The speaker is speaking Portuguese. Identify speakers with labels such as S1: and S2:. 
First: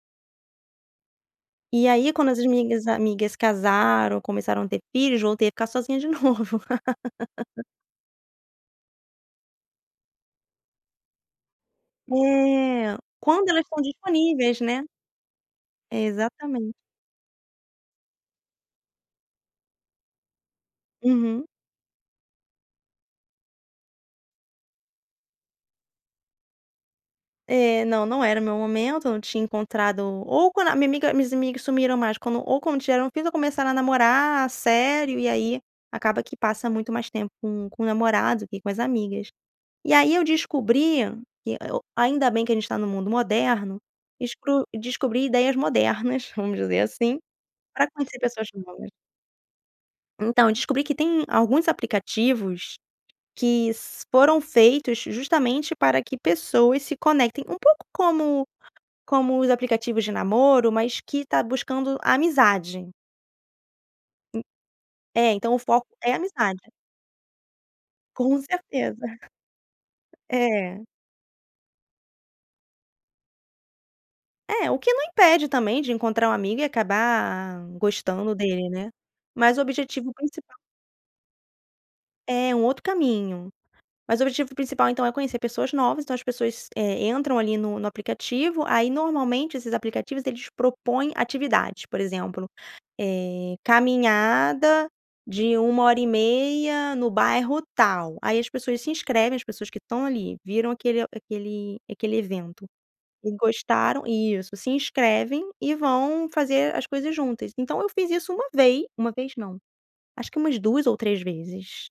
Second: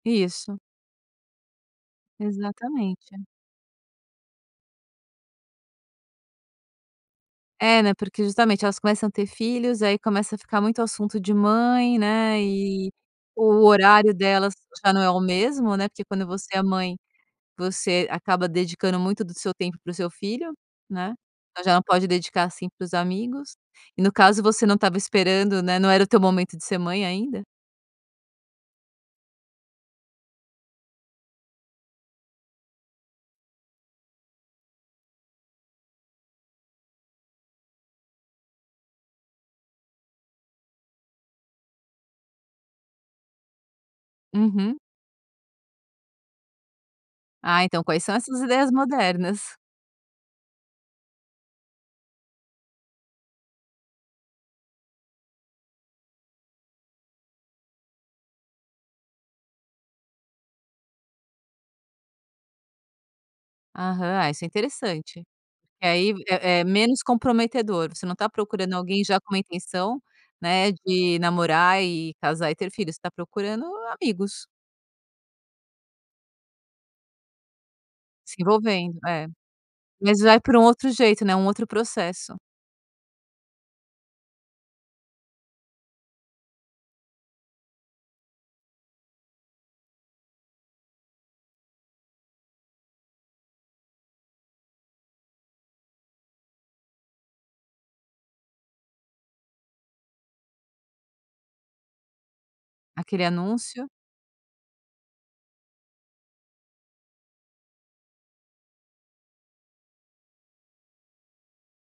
S1: Isso.
S2: E aí, quando as minhas
S1: Exatamente.
S2: amigas casaram, começaram a ter filhos, voltei a ficar sozinha de novo.
S1: É, né, porque justamente elas começam a ter filhos aí começa a ficar muito assunto de mãe, né, e
S2: É. Quando elas
S1: o
S2: estão
S1: horário delas
S2: disponíveis, né.
S1: já não é o mesmo, né, porque quando você é
S2: Exatamente.
S1: mãe, você acaba dedicando muito do seu tempo para o seu filho, né,
S2: Uhum.
S1: ela pode dedicar assim para os amigos, e no caso você não estava esperando, né, não era o teu momento de ser mãe ainda.
S2: É não, não era o meu momento eu não tinha encontrado, ou quando a minha amiga, meus amigos sumiram mais quando, ou quando tiveram um filho, ou começaram a namorar sério, e aí acaba que passa muito mais tempo com com o namorado do que com as amigas, e aí eu descobri que eu ainda bem que a gente está no mundo moderno, desco
S1: Uhum.
S2: descobri ideias modernas, vamos dizer assim,
S1: Ah, então
S2: para
S1: quais são
S2: conhecer
S1: essas
S2: pessoas
S1: ideias
S2: novas.
S1: modernas?
S2: Então, descobri que tem alguns aplicativos, que s foram feitos justamente para que pessoas se conectem, um pouco como como os aplicativos de namoro, mas que tá buscando amizade.
S1: Aham.
S2: En
S1: Isso é interessante.
S2: é, então o
S1: E
S2: foco é
S1: aí é
S2: amizade.
S1: é menos comprometedor, você não está
S2: Com
S1: procurando
S2: certeza.
S1: alguém já com uma intenção, né,
S2: é.
S1: de namorar e casar e ter filho, você está procurando amigos.
S2: É, o que não impede também de encontrar um amigo e acabar, gostando
S1: Se
S2: dele, né.
S1: envolvendo, é.
S2: Mas o objetivo
S1: Mas vai por
S2: principal
S1: um outro jeito, né, um outro processo.
S2: É, um outro caminho, mas o objetivo principal então é conhecer pessoas novas então as pessoas, eh, entram ali no no aplicativo, aí normalmente esses aplicativos eles propõem atividades por exemplo, eh, caminhada de 1 hora e meia no bairro tal, aí as pessoas se inscrevem, as pessoas que estão ali viram aquele aquele aquele evento
S1: Aquele
S2: e
S1: anúncio.
S2: gostaram, isso se inscrevem e vão fazer as coisas juntas, então eu fiz isso 1 vez, 1 vez não acho que umas 2 ou 3 vezes.